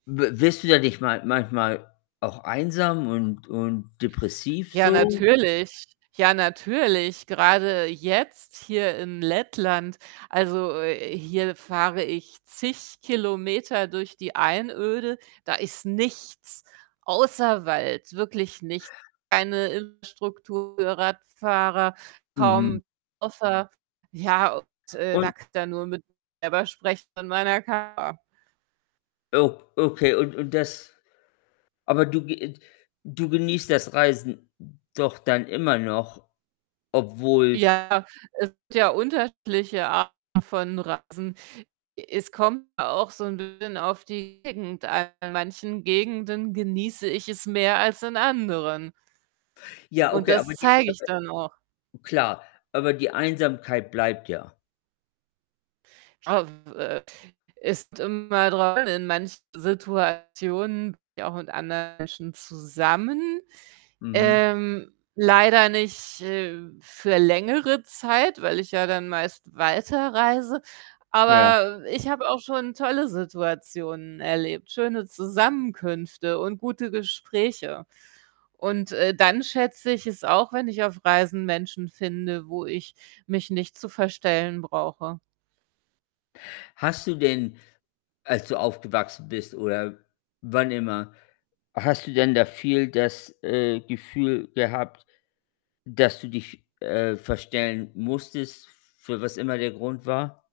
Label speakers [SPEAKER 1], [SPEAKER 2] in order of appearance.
[SPEAKER 1] W wirst du da nicht mal manchmal auch einsam und und depressiv
[SPEAKER 2] Ja,
[SPEAKER 1] so?
[SPEAKER 2] natürlich. Ja, natürlich, grade jetzt hier in Lettland. Also, hier fahre ich zig Kilometer durch die Einöde. Da ist nichts außer Wald, wirklich nicht. Keine Infrastruktur für Radfahrer,
[SPEAKER 1] Mhm.
[SPEAKER 2] kaum [unintelligible] Ja, und, äh, da
[SPEAKER 1] Und
[SPEAKER 2] kann ich dann nur mit selber sprechen in meiner. [unintelligible]
[SPEAKER 1] Ob okay, und und das Aber du ge du genießt das Reisen doch dann immer noch, obwohl
[SPEAKER 2] Ja, es gibt ja unterschiedliche Arten von Reisen. Es kommt auch so 'n bisschen auf die Gegend an. In manchen Gegenden genieße ich es mehr als in anderen
[SPEAKER 1] Ja,
[SPEAKER 2] und
[SPEAKER 1] okay, aber
[SPEAKER 2] das
[SPEAKER 1] die
[SPEAKER 2] zeige ich dann auch.
[SPEAKER 1] aber Klar, aber die Einsamkeit bleibt ja.
[SPEAKER 2] [unintelligible] Äh, ist immer dran. In manchen Situationen bin ich auch mit anderen Menschen zusammen.
[SPEAKER 1] Mhm.
[SPEAKER 2] Ähm, leider nicht, äh, für längere Zeit, weil ich ja dann meist weiterreise.
[SPEAKER 1] Ja.
[SPEAKER 2] Aber ich habe auch schon tolle Situationen erlebt, schöne Zusammenkünfte und gute Gespräche. Und, äh, dann schätze ich es auch, wenn ich auf Reisen Menschen finde, wo ich mich nicht zu verstellen brauche.
[SPEAKER 1] Hast du denn als du aufgewachsen bist oder wann immer hast du denn da viel das, äh, Gefühl gehabt, dass du dich, äh, verstellen musstest, für was immer der Grund war?